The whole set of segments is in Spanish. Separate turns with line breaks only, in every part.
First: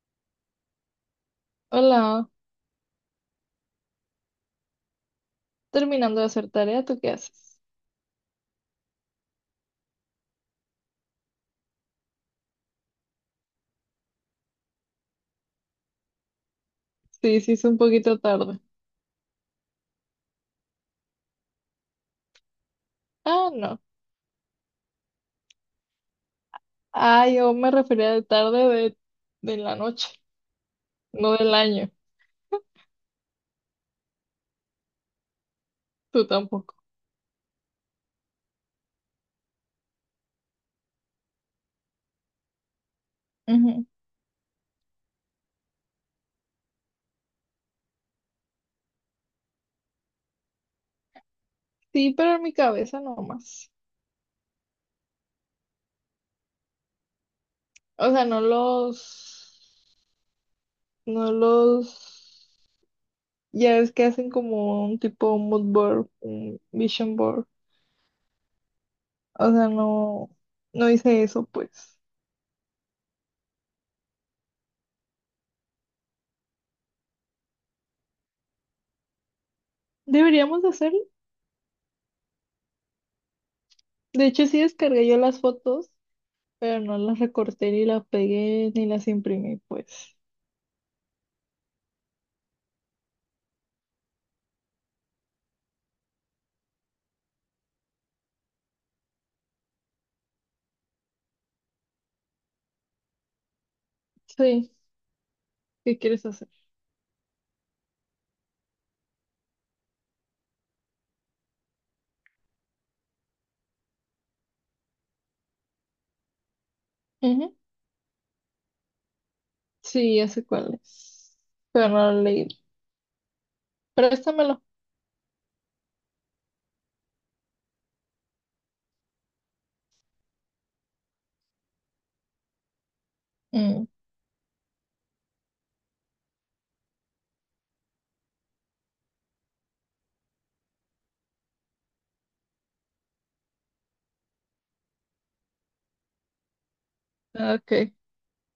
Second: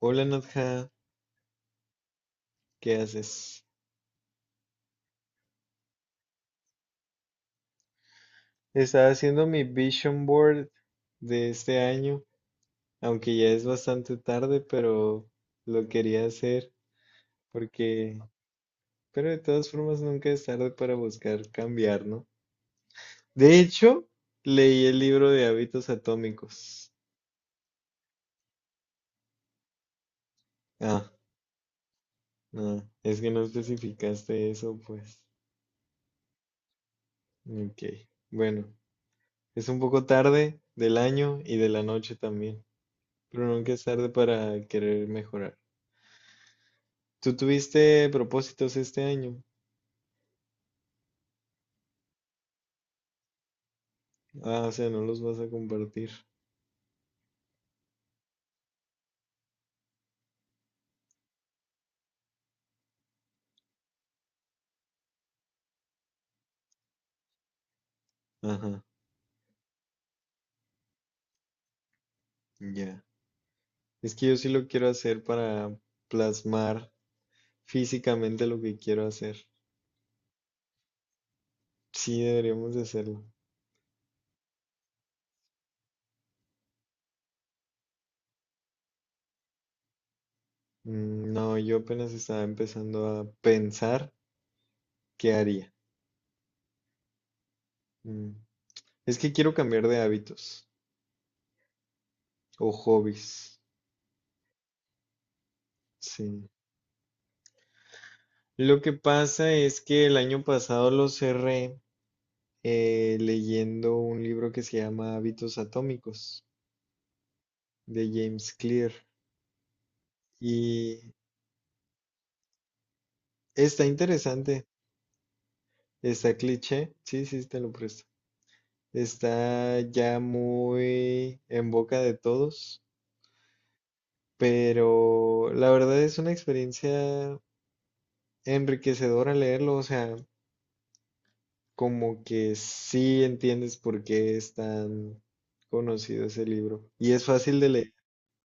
Hola Nadja,
Hola,
¿qué haces?
terminando de hacer tarea, ¿tú qué haces?
Estaba haciendo mi vision board de este año, aunque ya es bastante tarde, pero lo quería hacer
Sí, sí, es un
porque,
poquito tarde.
pero de todas formas nunca es tarde para buscar cambiar, ¿no?
Ah,
De
no.
hecho, leí el libro de hábitos atómicos.
Ah, yo me refería de tarde de la noche,
Ah,
no del año.
no, es que no especificaste eso, pues.
Tú tampoco.
Ok, bueno, es un poco tarde del año y de la noche también, pero nunca es
Ujú.
tarde para querer mejorar. Tú tuviste propósitos este año.
Sí, pero en mi cabeza no más.
Ah, o sea, no los vas a compartir.
O sea, no los, ya es que hacen como un tipo mood board, un vision board.
Ajá,
O sea, no hice eso, pues.
ya. Es que yo sí lo quiero hacer para plasmar físicamente lo que quiero hacer.
Deberíamos de hacerlo.
Sí, deberíamos de hacerlo.
De hecho, sí descargué yo las fotos pero no las recorté ni las pegué ni las imprimí, pues.
Mm, no, yo apenas estaba empezando a pensar qué haría. Mm. Es que quiero cambiar de hábitos o hobbies.
Sí, ¿qué quieres
Sí.
hacer?
Lo que pasa es que el año pasado lo cerré leyendo un libro que se llama Hábitos Atómicos
Ujú.
de James Clear.
Sí, ya sé cuál
Y
es, pero no lo leí.
está
Préstamelo.
interesante, está cliché, sí, sí, te lo presto. Está ya muy en boca de todos,
Mm,
pero la verdad es una experiencia enriquecedora leerlo, o sea, como que sí entiendes por qué es tan conocido ese libro. Y es fácil de
ok.
leer,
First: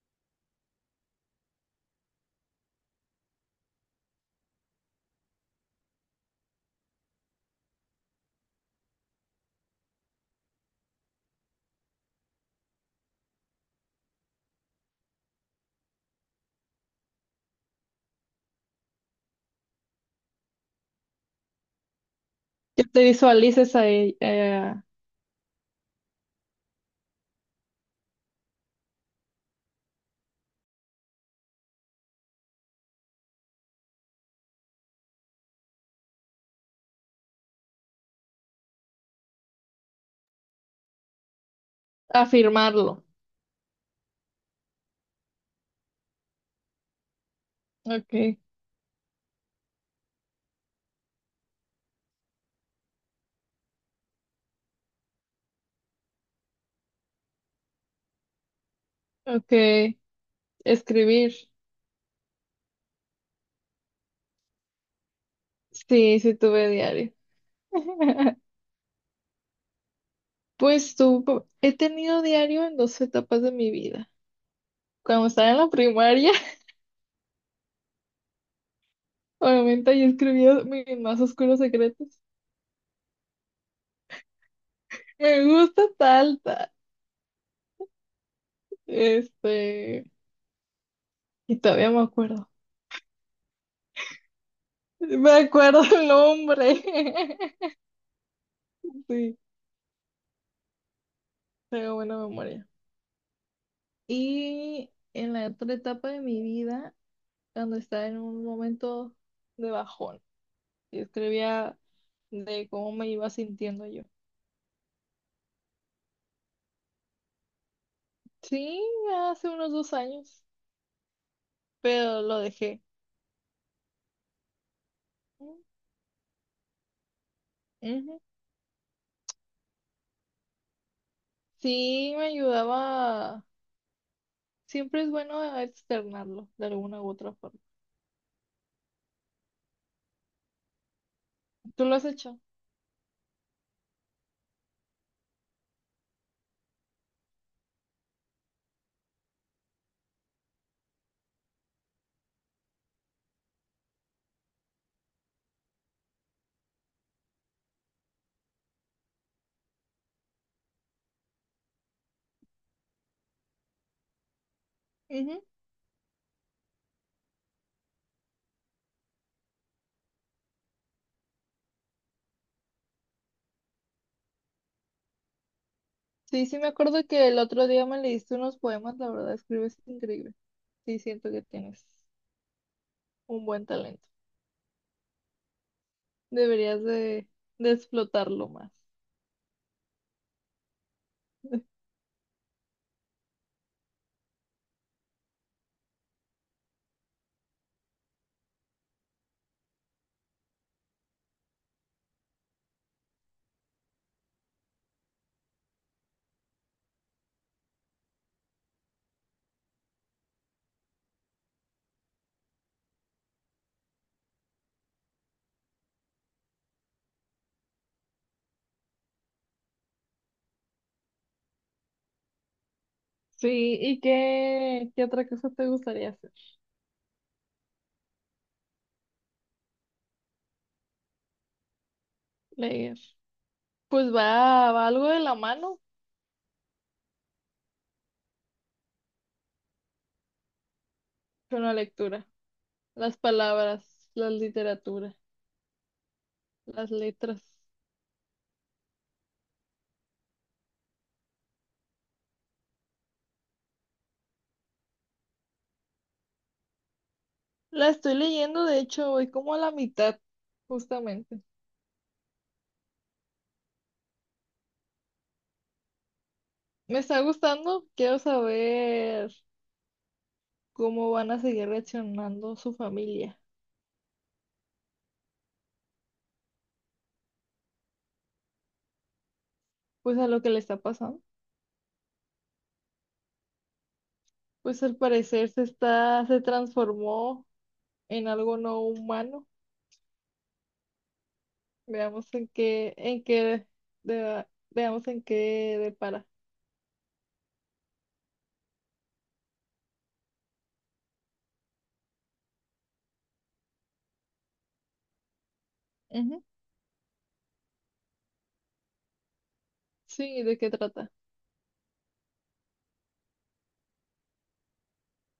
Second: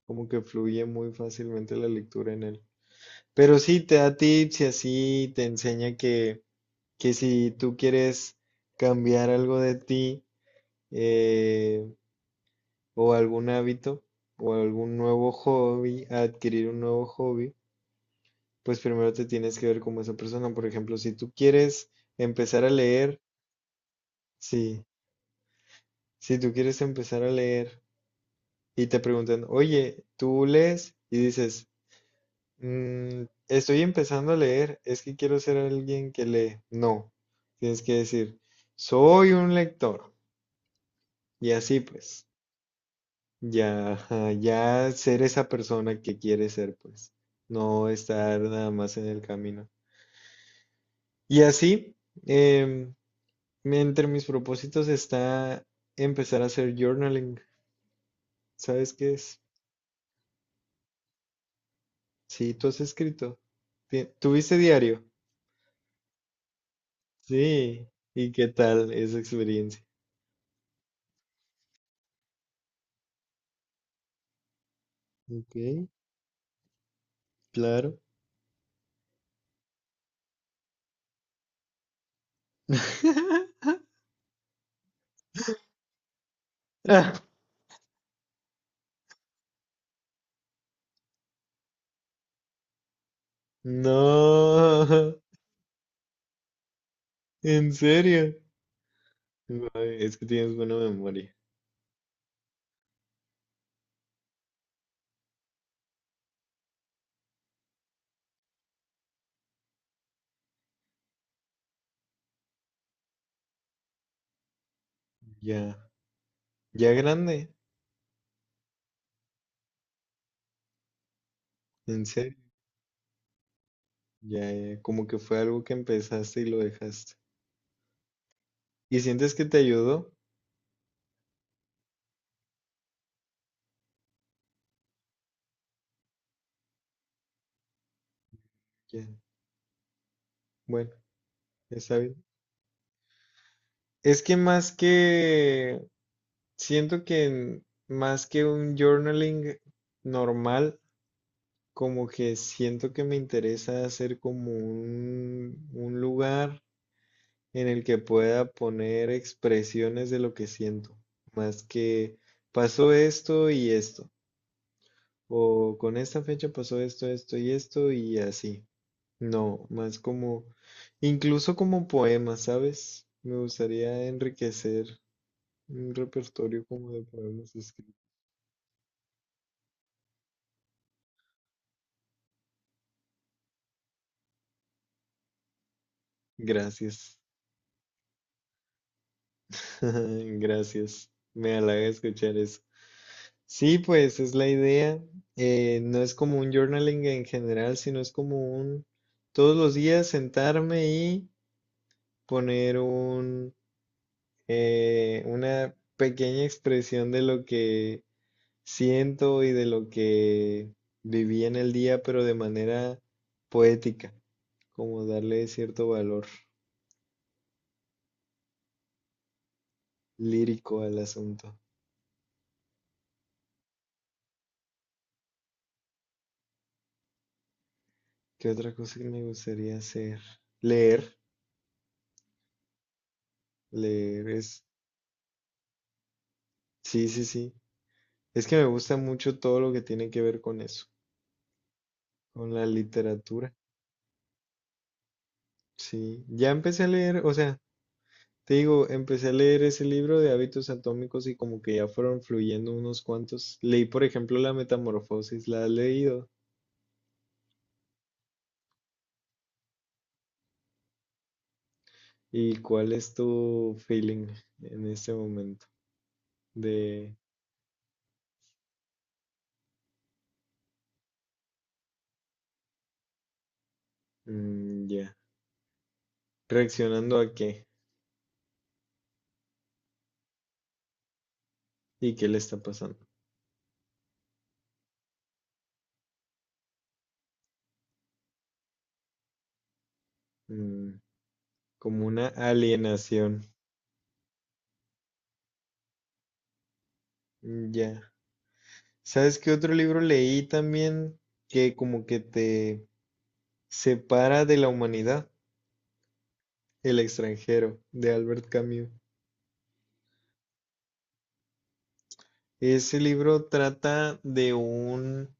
como que fluye muy fácilmente la lectura en él. Pero sí, te da tips y así te enseña que si tú quieres cambiar algo de ti eh, o algún hábito o algún nuevo hobby, adquirir un nuevo hobby, pues primero te tienes que ver como esa persona. Por ejemplo, si tú quieres empezar a
Que te
leer,
visualices a,
sí, si tú quieres empezar a leer y te preguntan, oye, ¿tú lees? Y dices, "Mm, estoy empezando a leer, es que quiero ser alguien que lee." No, tienes que decir, soy un lector. Y así
a
pues.
firmarlo.
Ya, ajá, ya ser esa persona que quiere ser, pues, no
Ok,
estar nada más en el camino. Y así, em, entre mis propósitos está empezar a hacer journaling. ¿Sabes qué es?
ok. Escribir.
Sí, tú has escrito. ¿Tuviste diario?
Sí, sí tuve diario.
Sí. ¿Y qué tal esa experiencia?
Pues tú, he tenido diario en dos etapas de mi vida. Cuando estaba
Ok,
en la primaria,
claro.
obviamente yo escribía mis más oscuros secretos. Me gusta tal, tal. Este, y todavía me acuerdo.
No,
Me acuerdo el nombre.
en serio.
Sí,
Ay, es que tienes buena memoria.
tengo buena memoria. Y en la otra etapa de mi vida, cuando estaba en un momento de bajón, y escribía de cómo me iba sintiendo yo.
Ya, ya grande.
Sí, hace unos 2 años,
En
pero
serio,
lo dejé.
ya, ya, como que fue algo que empezaste y lo dejaste.
Ujú.
¿Y sientes que te ayudó?
Sí, me ayudaba. Siempre es bueno externarlo de alguna u otra forma.
Ya, bueno,
¿Tú lo
está
has
bien.
hecho?
Es que más que, siento que más que un journaling normal, como que siento que me interesa hacer como un lugar en el que pueda poner expresiones de lo que siento, más que pasó esto y esto, o con esta fecha pasó esto, esto y esto y así. No, más como, incluso como poemas, ¿sabes? Me gustaría enriquecer un
Sí, sí,
repertorio
me
como de
acuerdo que el
poemas
otro día
escritos.
me leíste unos poemas, la verdad, escribes increíble. Sí, siento que tienes un buen talento. Deberías
Gracias,
de explotarlo más.
gracias. Me halaga escuchar eso. Sí, pues es la idea. No es como un journaling en general, sino es como un todos los días sentarme y poner un una pequeña expresión de lo que siento y de lo que viví en el día, pero de manera poética, como darle cierto valor lírico al asunto.
Sí, ¿y qué otra cosa te gustaría hacer?
¿Qué otra cosa que me gustaría hacer? Leer,
Leer. Pues va,
leer es,
va algo de la mano
sí, sí, sí. Es que me gusta mucho todo lo que tiene que ver con eso,
con la lectura,
con la
las
literatura.
palabras, la literatura,
Sí, ya empecé a
las
leer, o
letras.
sea, te digo, empecé a leer ese libro de hábitos atómicos y como que ya fueron fluyendo unos cuantos. Leí, por ejemplo, La Metamorfosis, ¿la has leído?
La estoy leyendo, de hecho, voy como a la mitad, justamente.
¿Y cuál es tu feeling en este momento?
Me
De,
está gustando, quiero saber, ¿cómo van a seguir reaccionando su familia?
mm, ya. ¿Reaccionando a qué?
Pues a lo que le está pasando.
¿Y qué le está pasando?
Pues al parecer se está, se transformó en algo no humano.
Mm, como una
Veamos en qué, en
alienación.
qué, de- veamos en qué depara.
Mm, ya. ¿Sabes qué otro libro leí también que como que te separa de la humanidad?
Ujú.
El extranjero, de Albert Camus.
Sí, ¿de qué trata?
Ese libro trata de un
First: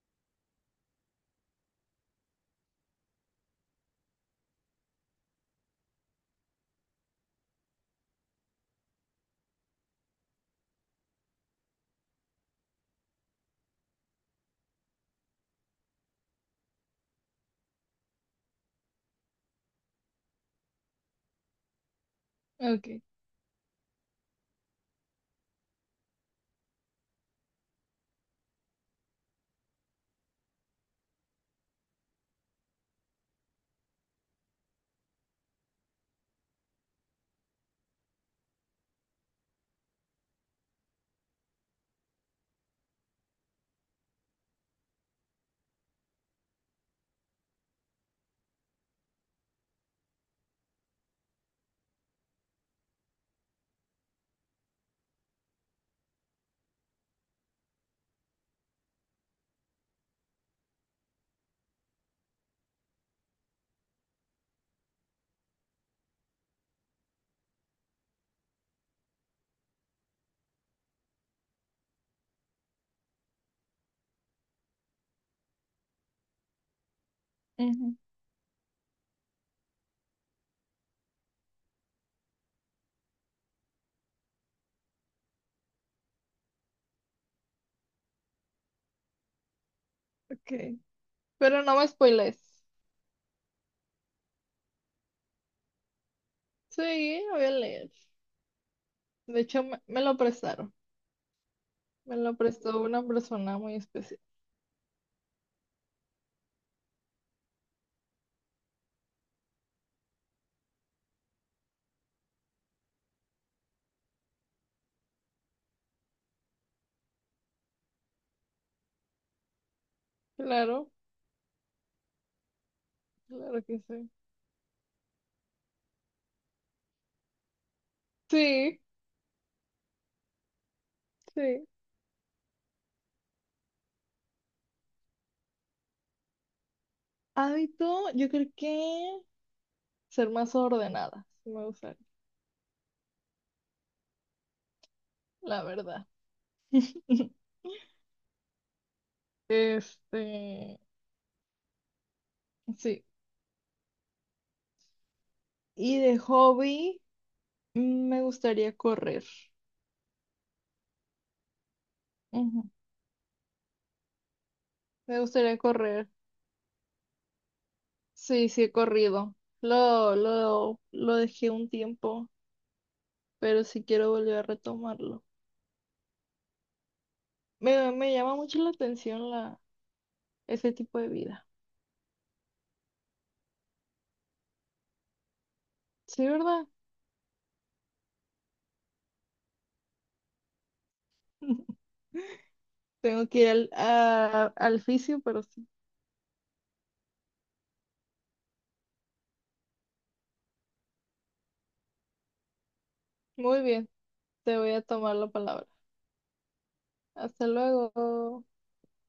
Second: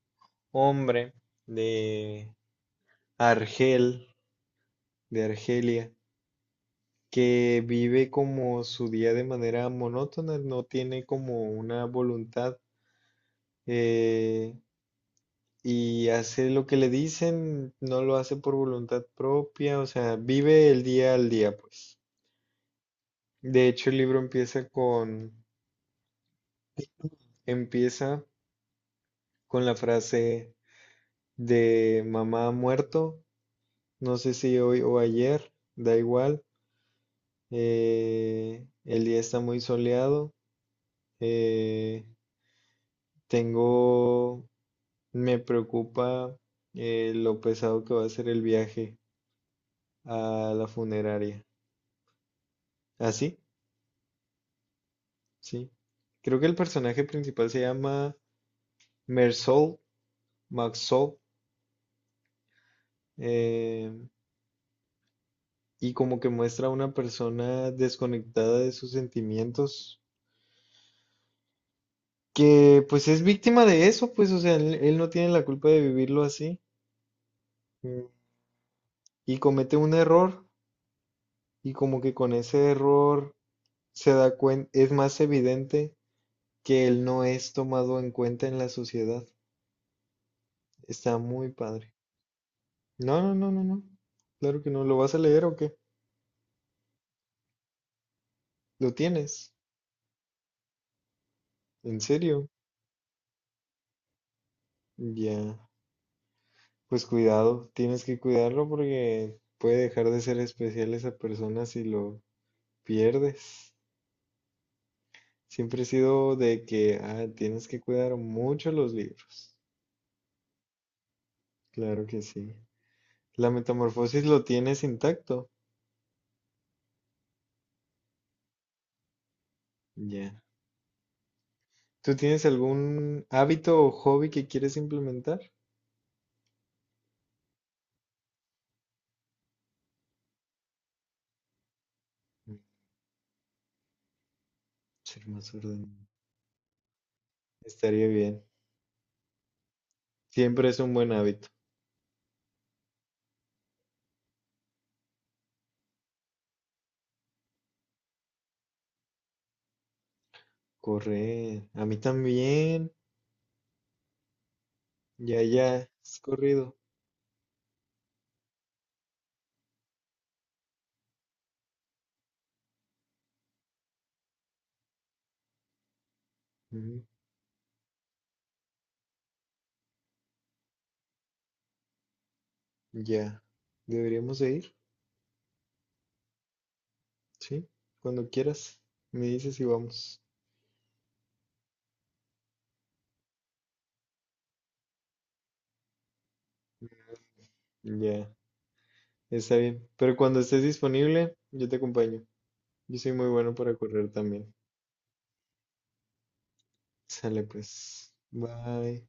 hombre de Argel, de Argelia, que vive como su día de manera monótona, no tiene como una voluntad eh, y hace lo que le dicen, no lo hace por voluntad propia, o sea, vive el día al día, pues.
Ok.
De hecho, el libro empieza con la frase de mamá ha muerto, no sé si hoy o ayer, da igual, el día está muy soleado, eh, tengo me preocupa lo pesado que va a ser el viaje a la funeraria. ¿Ah, sí? Sí. Creo que el personaje principal se llama Mersault, Maxault, eh, y como que muestra a una persona desconectada de sus sentimientos, que pues es víctima de eso, pues, o sea, él no tiene la culpa de vivirlo así,
Ujú.
mm, y comete un error, y como que con ese error se da cuenta, es más evidente que él no es tomado en cuenta en la sociedad.
Ok.
Está muy
Pero no me
padre.
spoiles.
No, no, no, no, no. Claro que no. ¿Lo vas a leer o qué?
Sí, lo voy a leer.
¿Lo
De
tienes?
hecho, me lo prestaron.
¿En
Me lo
serio?
prestó una persona muy especial.
Ya. Pues cuidado, tienes que cuidarlo porque puede dejar de ser especial esa persona si lo pierdes. Siempre he sido de que ah, tienes que cuidar mucho los libros.
Claro,
Claro que sí. La
claro que sí.
metamorfosis lo tienes intacto.
Sí,
Ya.
sí.
¿Tú tienes algún hábito o hobby que quieres implementar?
Hábito, yo creo que ser más ordenadas, me gustaría,
Ser más
la verdad.
ordenado. Estaría bien. Siempre
Este,
es un buen hábito.
sí. Y de hobby, me gustaría correr.
Correr. A mí
Ujú,
también.
me
Ya,
gustaría
ya.
correr.
Has corrido.
Sí, sí he corrido. Lo dejé un tiempo, pero sí quiero volver a retomarlo.
Ujú,
Me llama mucho la atención la, ese tipo de vida.
ya. Deberíamos de ir.
Sí, ¿verdad?
Sí. Cuando quieras. Me dices y vamos.
Tengo que ir al, al fisio, pero sí.
Ya. Está bien. Pero cuando estés disponible, yo te acompaño. Yo soy muy bueno
Muy
para
bien,
correr también.
te voy a tomar la palabra.
Sale
Hasta
pues.
luego.
Bye.